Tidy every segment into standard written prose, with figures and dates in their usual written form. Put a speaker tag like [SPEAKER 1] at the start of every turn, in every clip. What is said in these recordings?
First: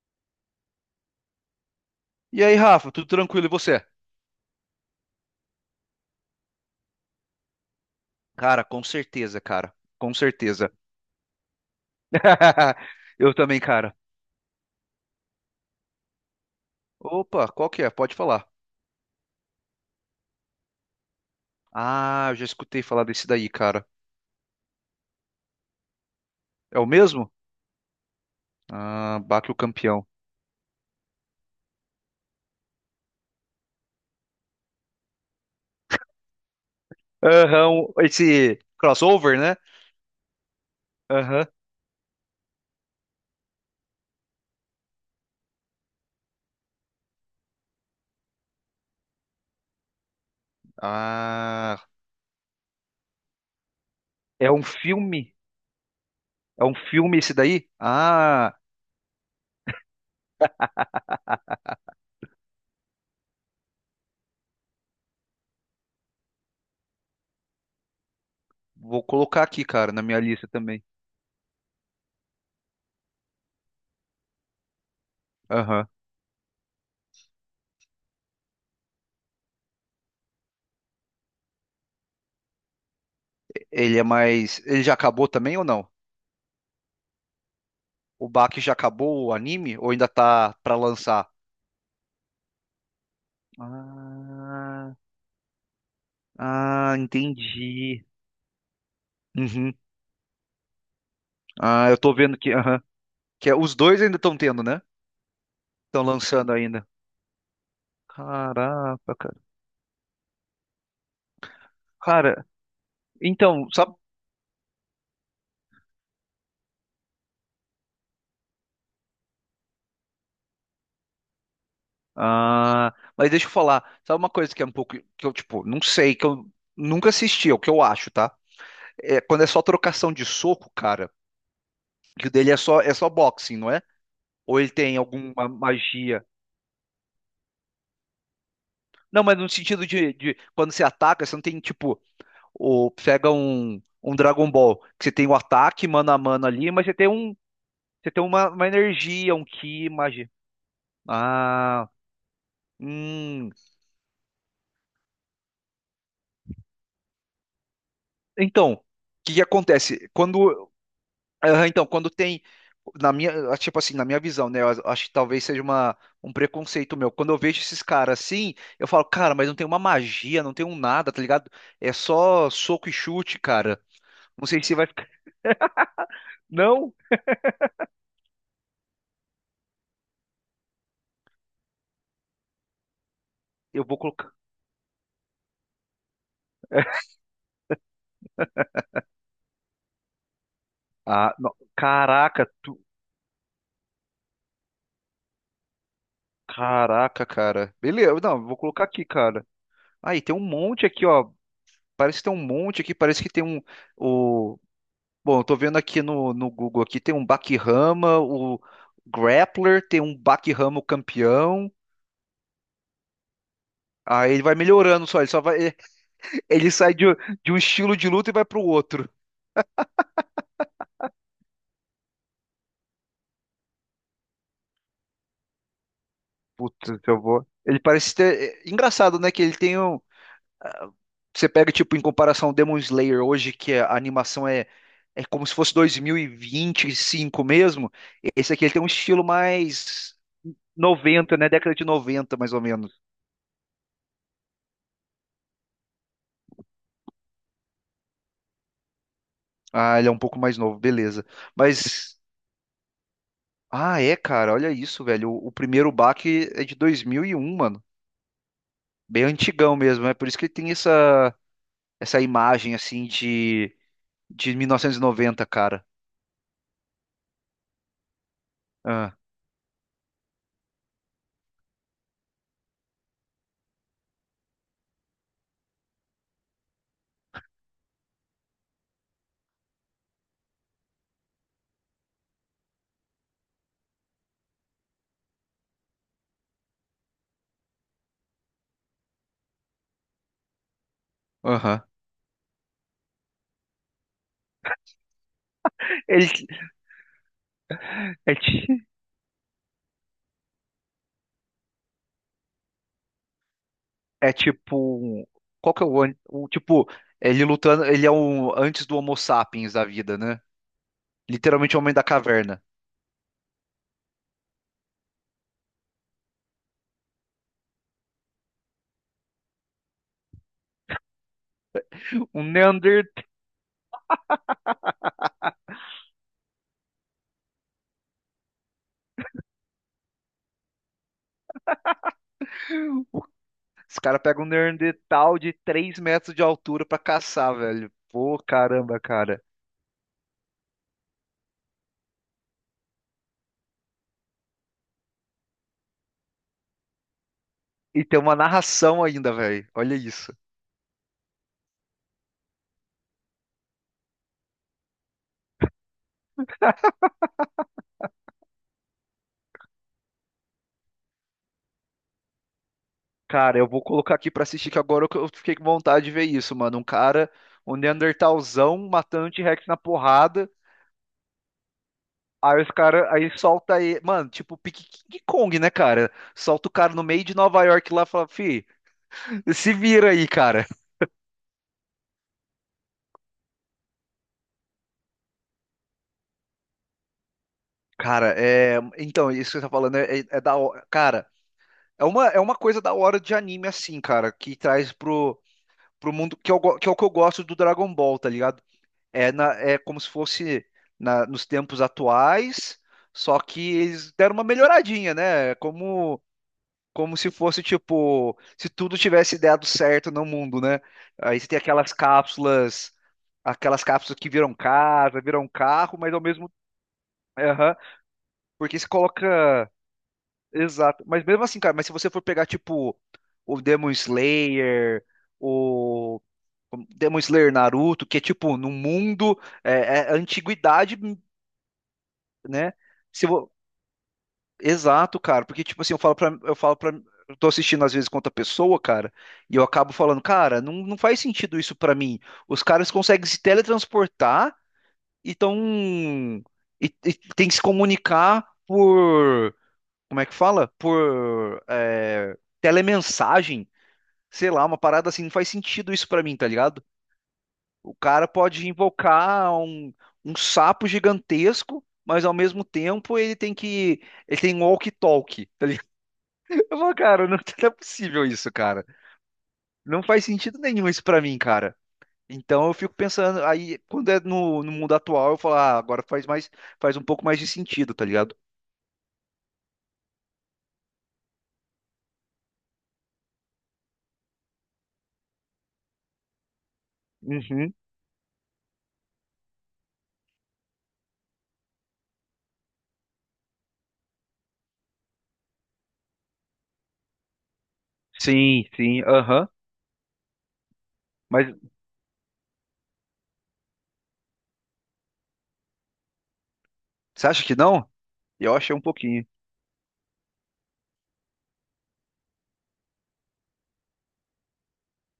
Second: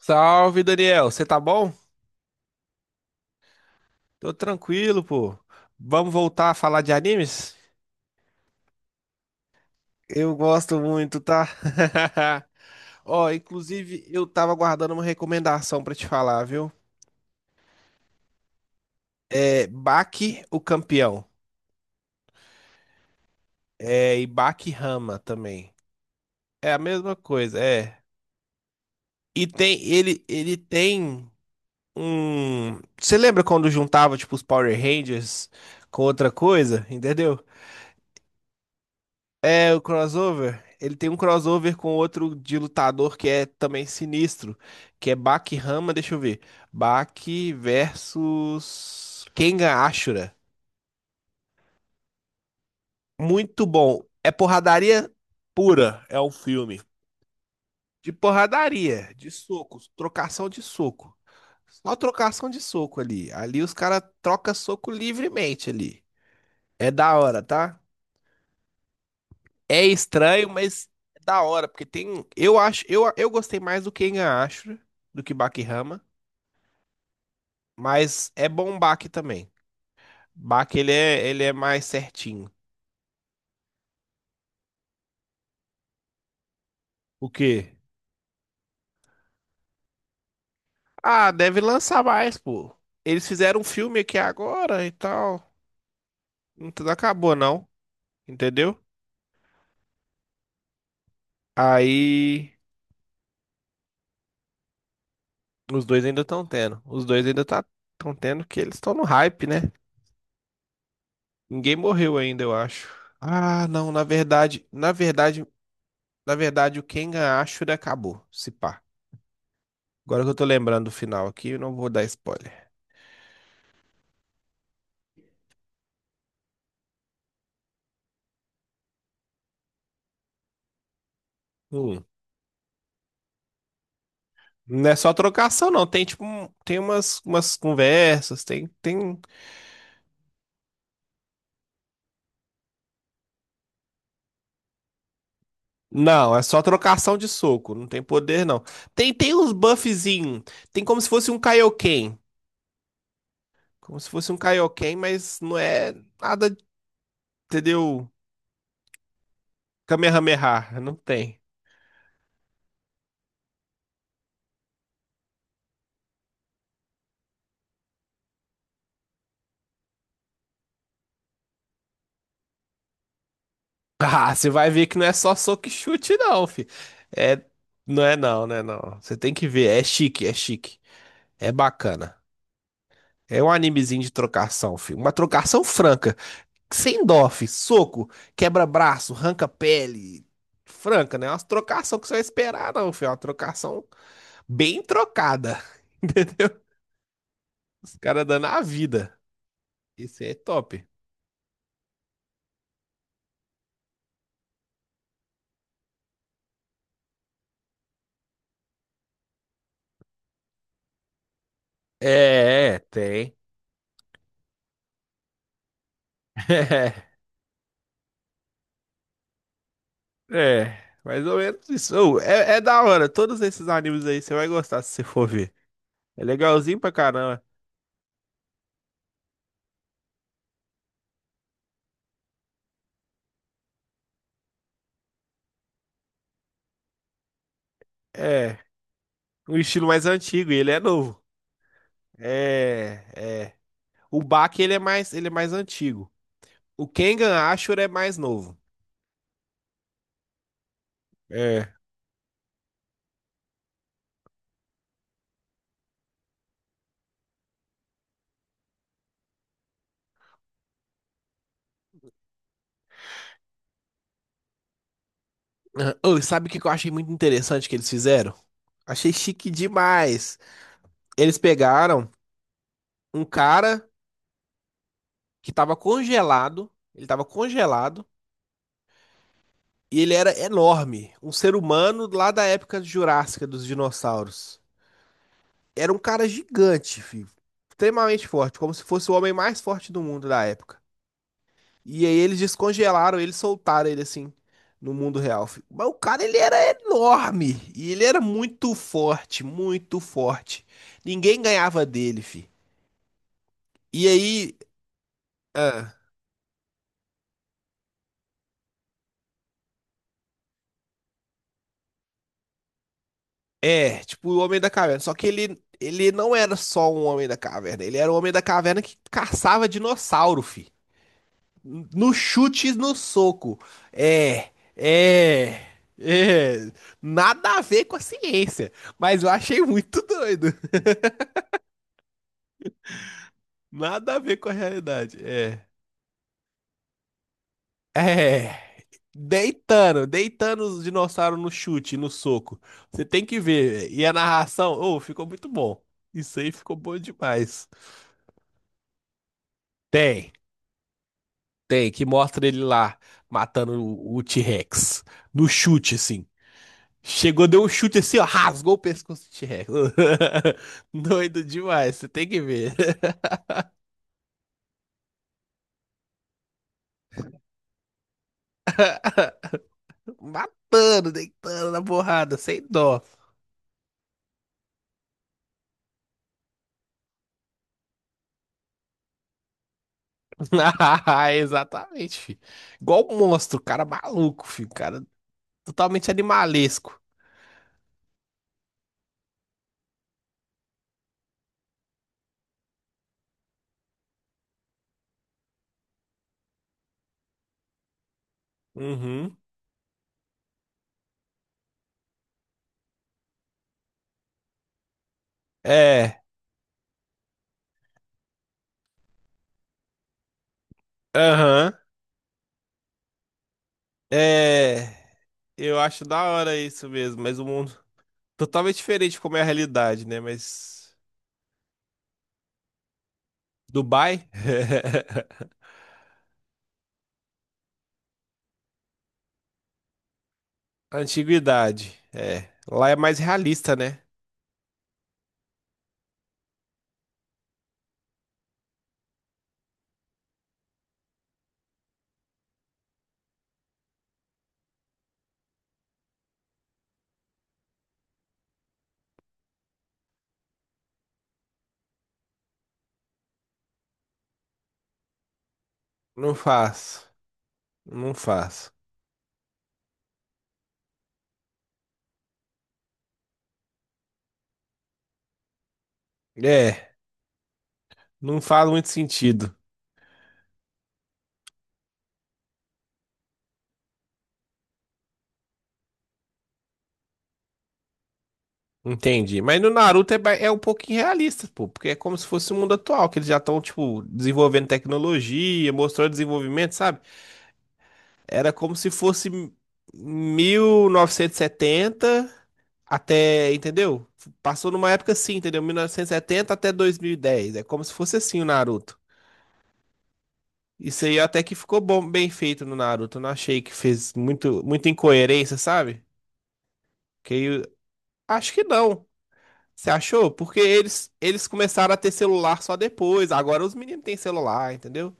[SPEAKER 1] Salve, Daniel. Você tá bom?
[SPEAKER 2] E aí, Rafa, tudo tranquilo? E você?
[SPEAKER 1] Tô tranquilo, pô. Vamos voltar a falar de animes?
[SPEAKER 2] Cara, com certeza, cara. Com
[SPEAKER 1] Eu
[SPEAKER 2] certeza.
[SPEAKER 1] gosto muito, tá? Ó,
[SPEAKER 2] Eu também, cara.
[SPEAKER 1] inclusive, eu tava guardando uma recomendação pra te falar, viu?
[SPEAKER 2] Opa, qual que é? Pode falar.
[SPEAKER 1] É Baki, o campeão.
[SPEAKER 2] Ah, eu já escutei falar desse daí, cara.
[SPEAKER 1] É, e Baki Hama também. É a
[SPEAKER 2] É o
[SPEAKER 1] mesma
[SPEAKER 2] mesmo?
[SPEAKER 1] coisa, é.
[SPEAKER 2] Ah,
[SPEAKER 1] E
[SPEAKER 2] Baque o
[SPEAKER 1] tem,
[SPEAKER 2] Campeão.
[SPEAKER 1] ele tem um Você lembra quando juntava, tipo, os Power Rangers com outra coisa, entendeu?
[SPEAKER 2] Aham, esse crossover, né?
[SPEAKER 1] É, o crossover. Ele tem um
[SPEAKER 2] Aham.
[SPEAKER 1] crossover com outro de lutador que é também sinistro, que é Baki Hama, deixa eu ver. Baki versus Kengan Ashura.
[SPEAKER 2] Ah,
[SPEAKER 1] Muito bom. É
[SPEAKER 2] é um
[SPEAKER 1] porradaria
[SPEAKER 2] filme?
[SPEAKER 1] pura, é um
[SPEAKER 2] É um
[SPEAKER 1] filme.
[SPEAKER 2] filme esse daí?
[SPEAKER 1] De
[SPEAKER 2] Ah,
[SPEAKER 1] porradaria, de socos, trocação de soco. Só trocação de soco ali. Ali os caras trocam soco livremente ali. É da hora, tá?
[SPEAKER 2] vou colocar aqui,
[SPEAKER 1] É
[SPEAKER 2] cara, na minha lista
[SPEAKER 1] estranho,
[SPEAKER 2] também.
[SPEAKER 1] mas é da hora, porque tem. Eu gostei mais do Kengan Ashura do que
[SPEAKER 2] Aham.
[SPEAKER 1] Bakihama, mas é bom o Baki também. Baki ele é mais certinho.
[SPEAKER 2] Ele é mais. Ele já acabou também ou não?
[SPEAKER 1] O quê?
[SPEAKER 2] O Baki já acabou o anime ou ainda tá pra
[SPEAKER 1] Ah,
[SPEAKER 2] lançar?
[SPEAKER 1] deve lançar mais, pô. Eles fizeram um filme aqui agora e
[SPEAKER 2] Ah,
[SPEAKER 1] tal. Não tudo
[SPEAKER 2] ah,
[SPEAKER 1] acabou, não.
[SPEAKER 2] entendi.
[SPEAKER 1] Entendeu?
[SPEAKER 2] Uhum. Ah, eu tô vendo que,
[SPEAKER 1] Aí
[SPEAKER 2] aham, os dois ainda estão tendo, né?
[SPEAKER 1] os
[SPEAKER 2] Estão
[SPEAKER 1] dois ainda estão
[SPEAKER 2] lançando
[SPEAKER 1] tendo.
[SPEAKER 2] ainda.
[SPEAKER 1] Os dois ainda tá, estão tendo que eles estão no
[SPEAKER 2] Caraca, cara.
[SPEAKER 1] hype, né? Ninguém morreu ainda,
[SPEAKER 2] Cara,
[SPEAKER 1] eu acho. Ah,
[SPEAKER 2] então,
[SPEAKER 1] não,
[SPEAKER 2] sabe?
[SPEAKER 1] na verdade, o Kengan Ashura acabou, se pá. Agora que eu tô lembrando do final aqui, eu não vou dar spoiler.
[SPEAKER 2] Ah, mas deixa eu falar. Sabe uma coisa que é um pouco que eu, tipo, não sei, que eu nunca assisti, é o que eu acho, tá? É quando é só trocação de soco, cara,
[SPEAKER 1] Hum.
[SPEAKER 2] que o dele é só boxing, não é? Ou ele
[SPEAKER 1] Não é
[SPEAKER 2] tem
[SPEAKER 1] só
[SPEAKER 2] alguma
[SPEAKER 1] trocação, não. Tem tipo,
[SPEAKER 2] magia?
[SPEAKER 1] um- tem umas conversas, tem.
[SPEAKER 2] Não, mas no sentido de quando você ataca, você não tem, tipo, o pega um Dragon Ball, que você tem o ataque mano a
[SPEAKER 1] Não, é
[SPEAKER 2] mano
[SPEAKER 1] só
[SPEAKER 2] ali, mas
[SPEAKER 1] trocação de soco, não tem
[SPEAKER 2] você tem
[SPEAKER 1] poder,
[SPEAKER 2] uma,
[SPEAKER 1] não.
[SPEAKER 2] uma
[SPEAKER 1] Tem,
[SPEAKER 2] energia,
[SPEAKER 1] tem
[SPEAKER 2] um
[SPEAKER 1] uns
[SPEAKER 2] ki, magia.
[SPEAKER 1] buffzinhos, tem como se fosse um
[SPEAKER 2] Ah,
[SPEAKER 1] Kaioken.
[SPEAKER 2] hum.
[SPEAKER 1] Como se fosse um Kaioken, mas não é nada, entendeu?
[SPEAKER 2] Então, o que que acontece?
[SPEAKER 1] Kamehameha, não tem.
[SPEAKER 2] Então, quando tem na tipo assim, na minha visão, né? Eu acho que talvez seja um preconceito meu. Quando eu vejo esses caras assim, eu falo, cara, mas não tem uma magia, não tem um nada, tá ligado? É só soco e chute, cara.
[SPEAKER 1] Ah,
[SPEAKER 2] Não
[SPEAKER 1] você
[SPEAKER 2] sei
[SPEAKER 1] vai
[SPEAKER 2] se
[SPEAKER 1] ver
[SPEAKER 2] vai
[SPEAKER 1] que não
[SPEAKER 2] ficar.
[SPEAKER 1] é só soco e chute, não, fi.
[SPEAKER 2] Não,
[SPEAKER 1] É, não é não, né? Não. Você tem que ver, é chique. É bacana. É um
[SPEAKER 2] eu vou
[SPEAKER 1] animezinho de
[SPEAKER 2] colocar.
[SPEAKER 1] trocação, filho. Uma trocação franca. Sem dó, fi. Soco, quebra-braço, arranca pele. Franca, né?
[SPEAKER 2] Ah,
[SPEAKER 1] Umas
[SPEAKER 2] não.
[SPEAKER 1] trocação que você vai
[SPEAKER 2] Caraca,
[SPEAKER 1] esperar, não, filho. É uma trocação bem trocada. Entendeu?
[SPEAKER 2] caraca, cara.
[SPEAKER 1] Os
[SPEAKER 2] Beleza,
[SPEAKER 1] caras dando
[SPEAKER 2] não, vou
[SPEAKER 1] a
[SPEAKER 2] colocar aqui,
[SPEAKER 1] vida.
[SPEAKER 2] cara. Aí,
[SPEAKER 1] Esse é
[SPEAKER 2] tem um monte
[SPEAKER 1] top.
[SPEAKER 2] aqui, ó. Parece que tem um monte aqui, parece que tem um. O... Bom, eu tô vendo aqui no Google aqui, tem um Bakihama, o Grappler, tem um Bakihama o campeão.
[SPEAKER 1] Tem.
[SPEAKER 2] Aí ele vai melhorando só, ele só vai. Ele sai de, de um estilo de luta e vai pro outro.
[SPEAKER 1] Mais ou menos isso. Ô, é da hora. Todos esses animes aí você vai gostar se você for ver. É legalzinho pra
[SPEAKER 2] Putz, eu
[SPEAKER 1] caramba.
[SPEAKER 2] vou. Ele parece ter. É engraçado, né? Que ele tem um. Você pega, tipo, em comparação Demon Slayer hoje, que a animação é como se fosse 2025 mesmo. Esse
[SPEAKER 1] É,
[SPEAKER 2] aqui ele tem um estilo
[SPEAKER 1] um estilo mais
[SPEAKER 2] mais
[SPEAKER 1] antigo e ele é novo.
[SPEAKER 2] 90, né? Década de 90, mais ou menos.
[SPEAKER 1] É, é. O Bach, ele é mais antigo. O Kengan Ashur é mais novo.
[SPEAKER 2] Ah, ele é um pouco mais novo, beleza.
[SPEAKER 1] É.
[SPEAKER 2] Mas, é, cara, olha isso, velho. O primeiro baque é de 2001, mano. Bem antigão mesmo, é por isso que ele tem essa imagem, assim, de 1990, cara.
[SPEAKER 1] Ah, ô, sabe o que que eu achei muito interessante que eles fizeram? Achei
[SPEAKER 2] Ah,
[SPEAKER 1] chique demais. Eles pegaram um cara que tava congelado, ele tava congelado e ele era enorme, um ser humano lá da época jurássica dos dinossauros. Era um cara gigante, filho. Extremamente forte, como se fosse o homem mais forte do mundo da época.
[SPEAKER 2] aham.
[SPEAKER 1] E aí eles descongelaram ele, soltaram ele assim no mundo real, fi. Mas o cara
[SPEAKER 2] Ele,
[SPEAKER 1] ele era enorme e ele era muito forte, muito forte. Ninguém ganhava dele, fi. E
[SPEAKER 2] é
[SPEAKER 1] aí,
[SPEAKER 2] tipo. Qual que é
[SPEAKER 1] ah,
[SPEAKER 2] o. Tipo, ele lutando. Ele é o antes do Homo sapiens da vida, né? Literalmente o homem da caverna.
[SPEAKER 1] é, tipo o Homem da Caverna, só que ele não era só um Homem da Caverna, ele era o Homem da Caverna que caçava dinossauro, fi. No
[SPEAKER 2] Um
[SPEAKER 1] chute, e no
[SPEAKER 2] Neandertal.
[SPEAKER 1] soco. É, é, é. Nada a ver com a ciência, mas eu achei muito doido.
[SPEAKER 2] Os
[SPEAKER 1] Nada a
[SPEAKER 2] caras
[SPEAKER 1] ver
[SPEAKER 2] pegam um
[SPEAKER 1] com a realidade.
[SPEAKER 2] Neandertal de
[SPEAKER 1] É.
[SPEAKER 2] 3 metros de altura pra caçar, velho. Pô,
[SPEAKER 1] É.
[SPEAKER 2] caramba, cara.
[SPEAKER 1] Deitando, deitando os dinossauros no chute, no soco. Você tem que ver. E a narração, oh, ficou muito bom. Isso aí ficou bom demais.
[SPEAKER 2] E tem uma narração ainda, velho. Olha
[SPEAKER 1] Tem,
[SPEAKER 2] isso.
[SPEAKER 1] tem, que mostra ele lá matando o T-Rex. No chute, assim. Chegou, deu um chute assim, ó, rasgou o pescoço do T-Rex. Doido demais, você tem que ver.
[SPEAKER 2] Cara, eu vou colocar aqui pra assistir, que agora eu fiquei com vontade de ver isso, mano. Um cara, um Neandertalzão matando o T-Rex na porrada.
[SPEAKER 1] Matando, deitando na porrada,
[SPEAKER 2] Aí
[SPEAKER 1] sem
[SPEAKER 2] os
[SPEAKER 1] dó.
[SPEAKER 2] caras, aí solta aí, mano, tipo pique King Kong, né, cara? Solta o cara no meio de Nova York lá e fala, fi, se vira aí, cara.
[SPEAKER 1] Ah, exatamente, filho. Igual um monstro, cara maluco, filho. Cara totalmente animalesco.
[SPEAKER 2] Cara, é. Então, isso que você tá falando é, é da hora. Cara, é uma coisa da hora de anime, assim, cara, que traz pro mundo, que é o que eu gosto do Dragon Ball, tá ligado? É,
[SPEAKER 1] Uhum.
[SPEAKER 2] é como se fosse nos tempos atuais, só que eles deram uma melhoradinha, né? É
[SPEAKER 1] É.
[SPEAKER 2] Como como se fosse tipo, se tudo tivesse dado certo no mundo, né? Aí você tem
[SPEAKER 1] Aham.
[SPEAKER 2] aquelas cápsulas que viram
[SPEAKER 1] É.
[SPEAKER 2] casa, viram
[SPEAKER 1] Eu
[SPEAKER 2] carro,
[SPEAKER 1] acho
[SPEAKER 2] mas ao
[SPEAKER 1] da
[SPEAKER 2] mesmo,
[SPEAKER 1] hora isso mesmo, mas o mundo
[SPEAKER 2] aham,
[SPEAKER 1] totalmente
[SPEAKER 2] porque se
[SPEAKER 1] diferente de como é a
[SPEAKER 2] coloca,
[SPEAKER 1] realidade, né? Mas
[SPEAKER 2] exato. Mas mesmo assim, cara, mas se você for pegar tipo o Demon
[SPEAKER 1] Dubai,
[SPEAKER 2] Slayer, o Demon Slayer Naruto, que é tipo no mundo é, é, antiguidade,
[SPEAKER 1] antiguidade, é.
[SPEAKER 2] né?
[SPEAKER 1] Lá é mais
[SPEAKER 2] Se, vo-
[SPEAKER 1] realista, né?
[SPEAKER 2] Exato, cara, porque tipo assim, eu tô assistindo às vezes com outra pessoa, cara, e eu acabo falando, cara, não faz sentido isso pra mim. Os caras conseguem se teletransportar e tão, e tem que se comunicar por, como é que fala? Por telemensagem, sei lá, uma parada assim, não faz sentido isso pra
[SPEAKER 1] Não
[SPEAKER 2] mim, tá ligado?
[SPEAKER 1] faz,
[SPEAKER 2] O
[SPEAKER 1] não
[SPEAKER 2] cara pode
[SPEAKER 1] faz.
[SPEAKER 2] invocar um sapo gigantesco, mas ao mesmo tempo ele tem um walkie-talkie, tá, eu
[SPEAKER 1] É,
[SPEAKER 2] vou, cara, não, não é possível
[SPEAKER 1] não
[SPEAKER 2] isso,
[SPEAKER 1] faz
[SPEAKER 2] cara.
[SPEAKER 1] muito sentido.
[SPEAKER 2] Não faz sentido nenhum isso pra mim, cara. Então eu fico pensando, aí quando é no mundo atual, eu falo, ah, agora faz um pouco mais de sentido, tá ligado?
[SPEAKER 1] Entendi. Mas no Naruto é, ba- é um pouquinho realista, pô, porque é como se fosse o mundo atual, que eles já estão, tipo, desenvolvendo tecnologia, mostrando desenvolvimento, sabe?
[SPEAKER 2] Uhum.
[SPEAKER 1] Era como se fosse 1970 até, entendeu? Passou numa época assim, entendeu? 1970 até 2010. É como se fosse assim o
[SPEAKER 2] Sim,
[SPEAKER 1] Naruto.
[SPEAKER 2] sim, aham.
[SPEAKER 1] Isso aí até que
[SPEAKER 2] Mas
[SPEAKER 1] ficou bom, bem feito no Naruto. Eu não achei que fez muito, muita incoerência, sabe?
[SPEAKER 2] você
[SPEAKER 1] Que aí
[SPEAKER 2] acha que
[SPEAKER 1] eu-
[SPEAKER 2] não?
[SPEAKER 1] acho
[SPEAKER 2] Eu
[SPEAKER 1] que
[SPEAKER 2] achei um
[SPEAKER 1] não.
[SPEAKER 2] pouquinho.
[SPEAKER 1] Você achou? Porque eles começaram a ter celular só depois. Agora os meninos têm celular, entendeu?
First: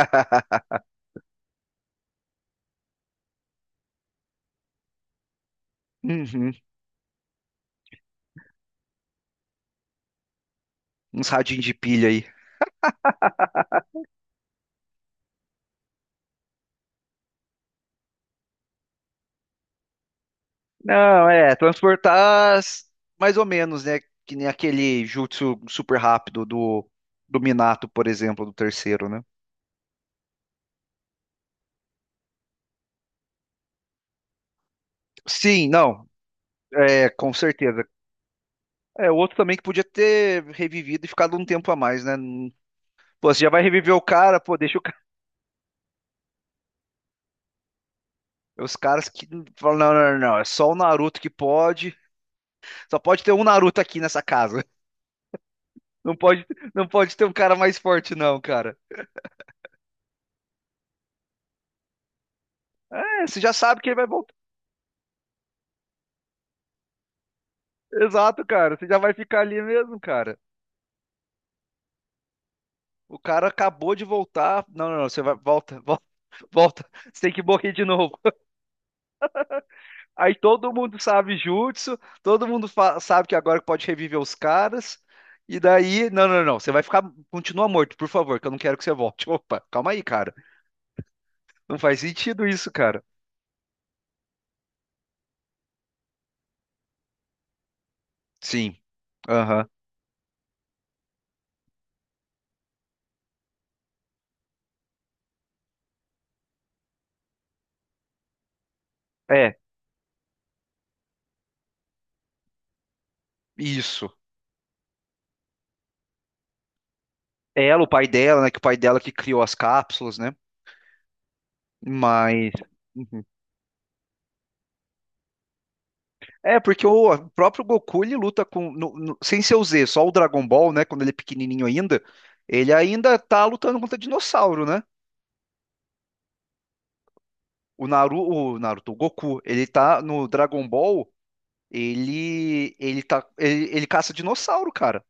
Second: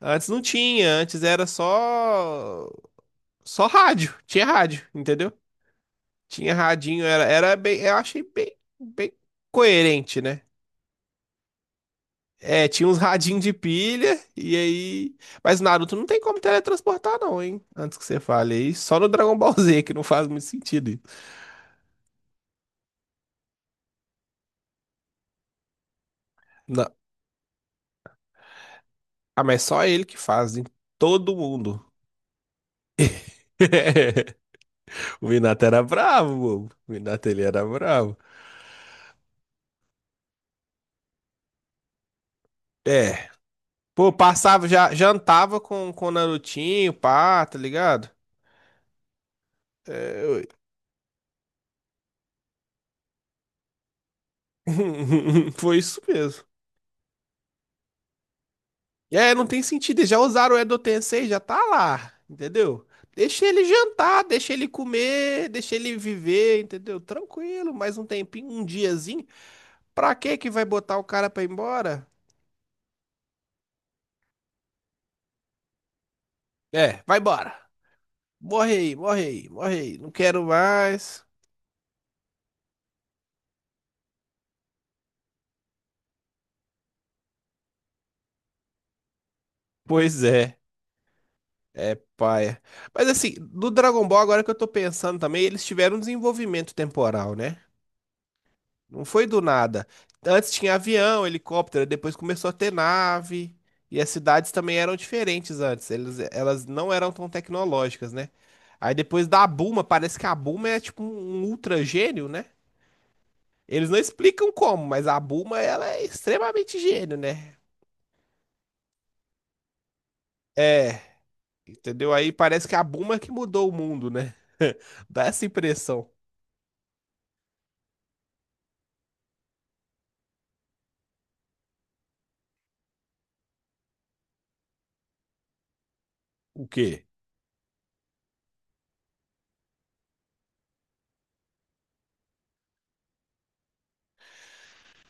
[SPEAKER 1] Antes não tinha, antes era só só rádio. Tinha rádio, entendeu?
[SPEAKER 2] Uhum.
[SPEAKER 1] Tinha radinho, era bem, eu achei bem, bem coerente, né?
[SPEAKER 2] Uns radinhos de pilha aí.
[SPEAKER 1] É, tinha uns radinhos de pilha e aí, mas Naruto não tem como teletransportar não, hein? Antes que você fale aí, só no Dragon Ball Z que não faz muito sentido isso.
[SPEAKER 2] Não, é, mais ou menos, né? Que nem aquele jutsu super rápido do,
[SPEAKER 1] Não.
[SPEAKER 2] do Minato, por exemplo, do terceiro, né?
[SPEAKER 1] Ah, mas só ele que faz, em todo mundo. O Minato
[SPEAKER 2] Sim,
[SPEAKER 1] era
[SPEAKER 2] não,
[SPEAKER 1] bravo, bobo. O
[SPEAKER 2] é,
[SPEAKER 1] Minato,
[SPEAKER 2] com
[SPEAKER 1] ele era
[SPEAKER 2] certeza.
[SPEAKER 1] bravo.
[SPEAKER 2] É, o outro também que podia ter revivido e ficado um tempo a mais, né?
[SPEAKER 1] É.
[SPEAKER 2] Pô, você já vai reviver o
[SPEAKER 1] Pô,
[SPEAKER 2] cara, pô,
[SPEAKER 1] passava,
[SPEAKER 2] deixa o
[SPEAKER 1] já
[SPEAKER 2] cara.
[SPEAKER 1] jantava com o Narutinho, pá, tá ligado?
[SPEAKER 2] Os caras que falam, não, não, não,
[SPEAKER 1] É,
[SPEAKER 2] não,
[SPEAKER 1] eu-
[SPEAKER 2] é só o Naruto que pode. Só pode ter um Naruto aqui nessa casa.
[SPEAKER 1] foi isso
[SPEAKER 2] Não
[SPEAKER 1] mesmo.
[SPEAKER 2] pode, não pode ter um cara mais forte, não, cara.
[SPEAKER 1] É, não tem sentido. Eles já usaram o Edo Tensei, já tá lá, entendeu?
[SPEAKER 2] É, você
[SPEAKER 1] Deixa
[SPEAKER 2] já
[SPEAKER 1] ele
[SPEAKER 2] sabe que ele vai
[SPEAKER 1] jantar,
[SPEAKER 2] voltar.
[SPEAKER 1] deixa ele comer, deixa ele viver, entendeu? Tranquilo, mais um
[SPEAKER 2] Exato,
[SPEAKER 1] tempinho, um
[SPEAKER 2] cara. Você já vai
[SPEAKER 1] diazinho.
[SPEAKER 2] ficar ali mesmo,
[SPEAKER 1] Pra que
[SPEAKER 2] cara.
[SPEAKER 1] que vai botar o cara pra ir embora?
[SPEAKER 2] O cara acabou de voltar. Não, não, não, você vai, volta, volta, volta.
[SPEAKER 1] É, vai
[SPEAKER 2] Você tem que
[SPEAKER 1] embora.
[SPEAKER 2] morrer de novo.
[SPEAKER 1] Morre aí, morre aí, morre aí. Não
[SPEAKER 2] Aí
[SPEAKER 1] quero
[SPEAKER 2] todo mundo
[SPEAKER 1] mais.
[SPEAKER 2] sabe jutsu, todo mundo sabe que agora pode reviver os caras. E daí, não, não, não, você vai ficar, continua morto, por favor, que eu não quero que você volte. Opa, calma aí,
[SPEAKER 1] Pois
[SPEAKER 2] cara.
[SPEAKER 1] é.
[SPEAKER 2] Não
[SPEAKER 1] É
[SPEAKER 2] faz sentido
[SPEAKER 1] paia.
[SPEAKER 2] isso, cara.
[SPEAKER 1] Mas assim, do Dragon Ball, agora que eu tô pensando também, eles tiveram um desenvolvimento temporal, né?
[SPEAKER 2] Sim.
[SPEAKER 1] Não foi do
[SPEAKER 2] Aham.
[SPEAKER 1] nada. Antes tinha avião, helicóptero, depois começou a ter nave. E as cidades também eram diferentes antes. Eles, elas não eram tão tecnológicas, né? Aí depois da
[SPEAKER 2] É,
[SPEAKER 1] Bulma, parece que a Bulma é tipo um ultra gênio, né? Eles não
[SPEAKER 2] isso.
[SPEAKER 1] explicam como, mas a Bulma, ela é extremamente gênio, né?
[SPEAKER 2] Ela, o pai dela, né, que o pai dela que criou as cápsulas, né?
[SPEAKER 1] É, entendeu? Aí
[SPEAKER 2] Mas
[SPEAKER 1] parece que a Bulma
[SPEAKER 2] Uhum.
[SPEAKER 1] que mudou o mundo, né? Dá essa impressão.
[SPEAKER 2] É, porque o próprio Goku ele luta com sem ser o Z, só o Dragon Ball, né, quando ele é pequenininho ainda, ele ainda tá lutando contra dinossauro, né?
[SPEAKER 1] O quê?
[SPEAKER 2] O o Naruto, o Goku, ele tá no Dragon Ball, ele caça dinossauro, cara.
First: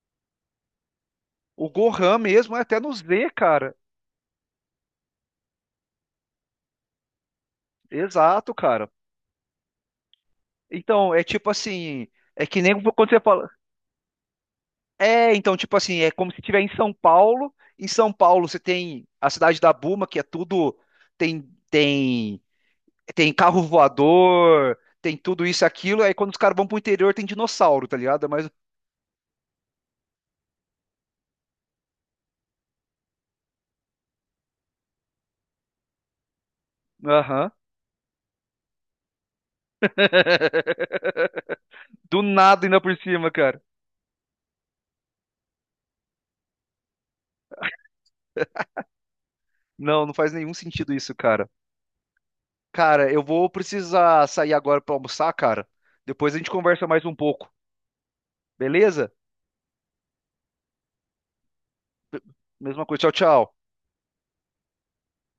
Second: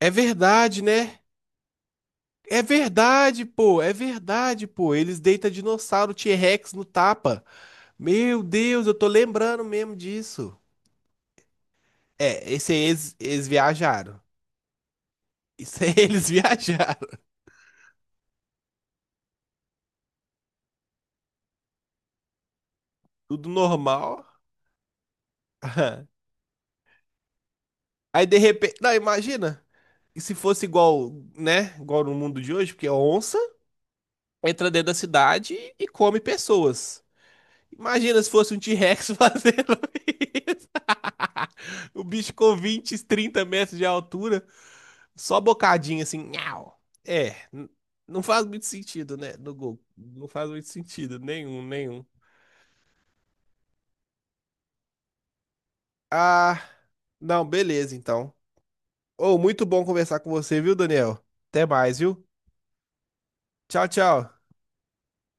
[SPEAKER 1] É verdade, né?
[SPEAKER 2] O Gohan mesmo é
[SPEAKER 1] É
[SPEAKER 2] até no Z,
[SPEAKER 1] verdade,
[SPEAKER 2] cara.
[SPEAKER 1] pô. É verdade, pô. Eles deitam dinossauro T-Rex no tapa. Meu
[SPEAKER 2] Exato,
[SPEAKER 1] Deus,
[SPEAKER 2] cara.
[SPEAKER 1] eu tô lembrando mesmo disso.
[SPEAKER 2] Então, é tipo assim, é
[SPEAKER 1] É,
[SPEAKER 2] que
[SPEAKER 1] esse aí
[SPEAKER 2] nem quando
[SPEAKER 1] eles,
[SPEAKER 2] você
[SPEAKER 1] eles
[SPEAKER 2] fala,
[SPEAKER 1] viajaram.
[SPEAKER 2] é, então tipo
[SPEAKER 1] Isso aí
[SPEAKER 2] assim, é
[SPEAKER 1] eles
[SPEAKER 2] como se estiver em São
[SPEAKER 1] viajaram.
[SPEAKER 2] Paulo. Em São Paulo você tem a cidade da Buma, que é tudo tem tem tem
[SPEAKER 1] Tudo
[SPEAKER 2] carro
[SPEAKER 1] normal.
[SPEAKER 2] voador, tem tudo isso e aquilo.
[SPEAKER 1] Aham.
[SPEAKER 2] Aí quando os caras vão pro interior tem dinossauro, tá
[SPEAKER 1] Aí
[SPEAKER 2] ligado?
[SPEAKER 1] de
[SPEAKER 2] Mas
[SPEAKER 1] repente. Não, imagina. E se fosse igual, né? Igual no mundo de hoje, porque a onça entra dentro da cidade e come pessoas.
[SPEAKER 2] aham.
[SPEAKER 1] Imagina se fosse um T-Rex fazendo isso? O
[SPEAKER 2] Do
[SPEAKER 1] bicho com
[SPEAKER 2] nada ainda por
[SPEAKER 1] 20,
[SPEAKER 2] cima,
[SPEAKER 1] 30
[SPEAKER 2] cara.
[SPEAKER 1] metros de altura, só bocadinho assim. Nhau. É, n- não faz muito sentido, né? No gol.
[SPEAKER 2] Não
[SPEAKER 1] Não
[SPEAKER 2] faz
[SPEAKER 1] faz
[SPEAKER 2] nenhum
[SPEAKER 1] muito
[SPEAKER 2] sentido isso,
[SPEAKER 1] sentido.
[SPEAKER 2] cara.
[SPEAKER 1] Nenhum, nenhum.
[SPEAKER 2] Cara, eu vou precisar sair agora pra almoçar, cara. Depois a gente
[SPEAKER 1] Ah,
[SPEAKER 2] conversa mais um
[SPEAKER 1] não,
[SPEAKER 2] pouco.
[SPEAKER 1] beleza então.
[SPEAKER 2] Beleza?
[SPEAKER 1] Ô, muito bom conversar com você, viu, Daniel? Até mais, viu?
[SPEAKER 2] Mesma coisa. Tchau, tchau.
[SPEAKER 1] Tchau, tchau.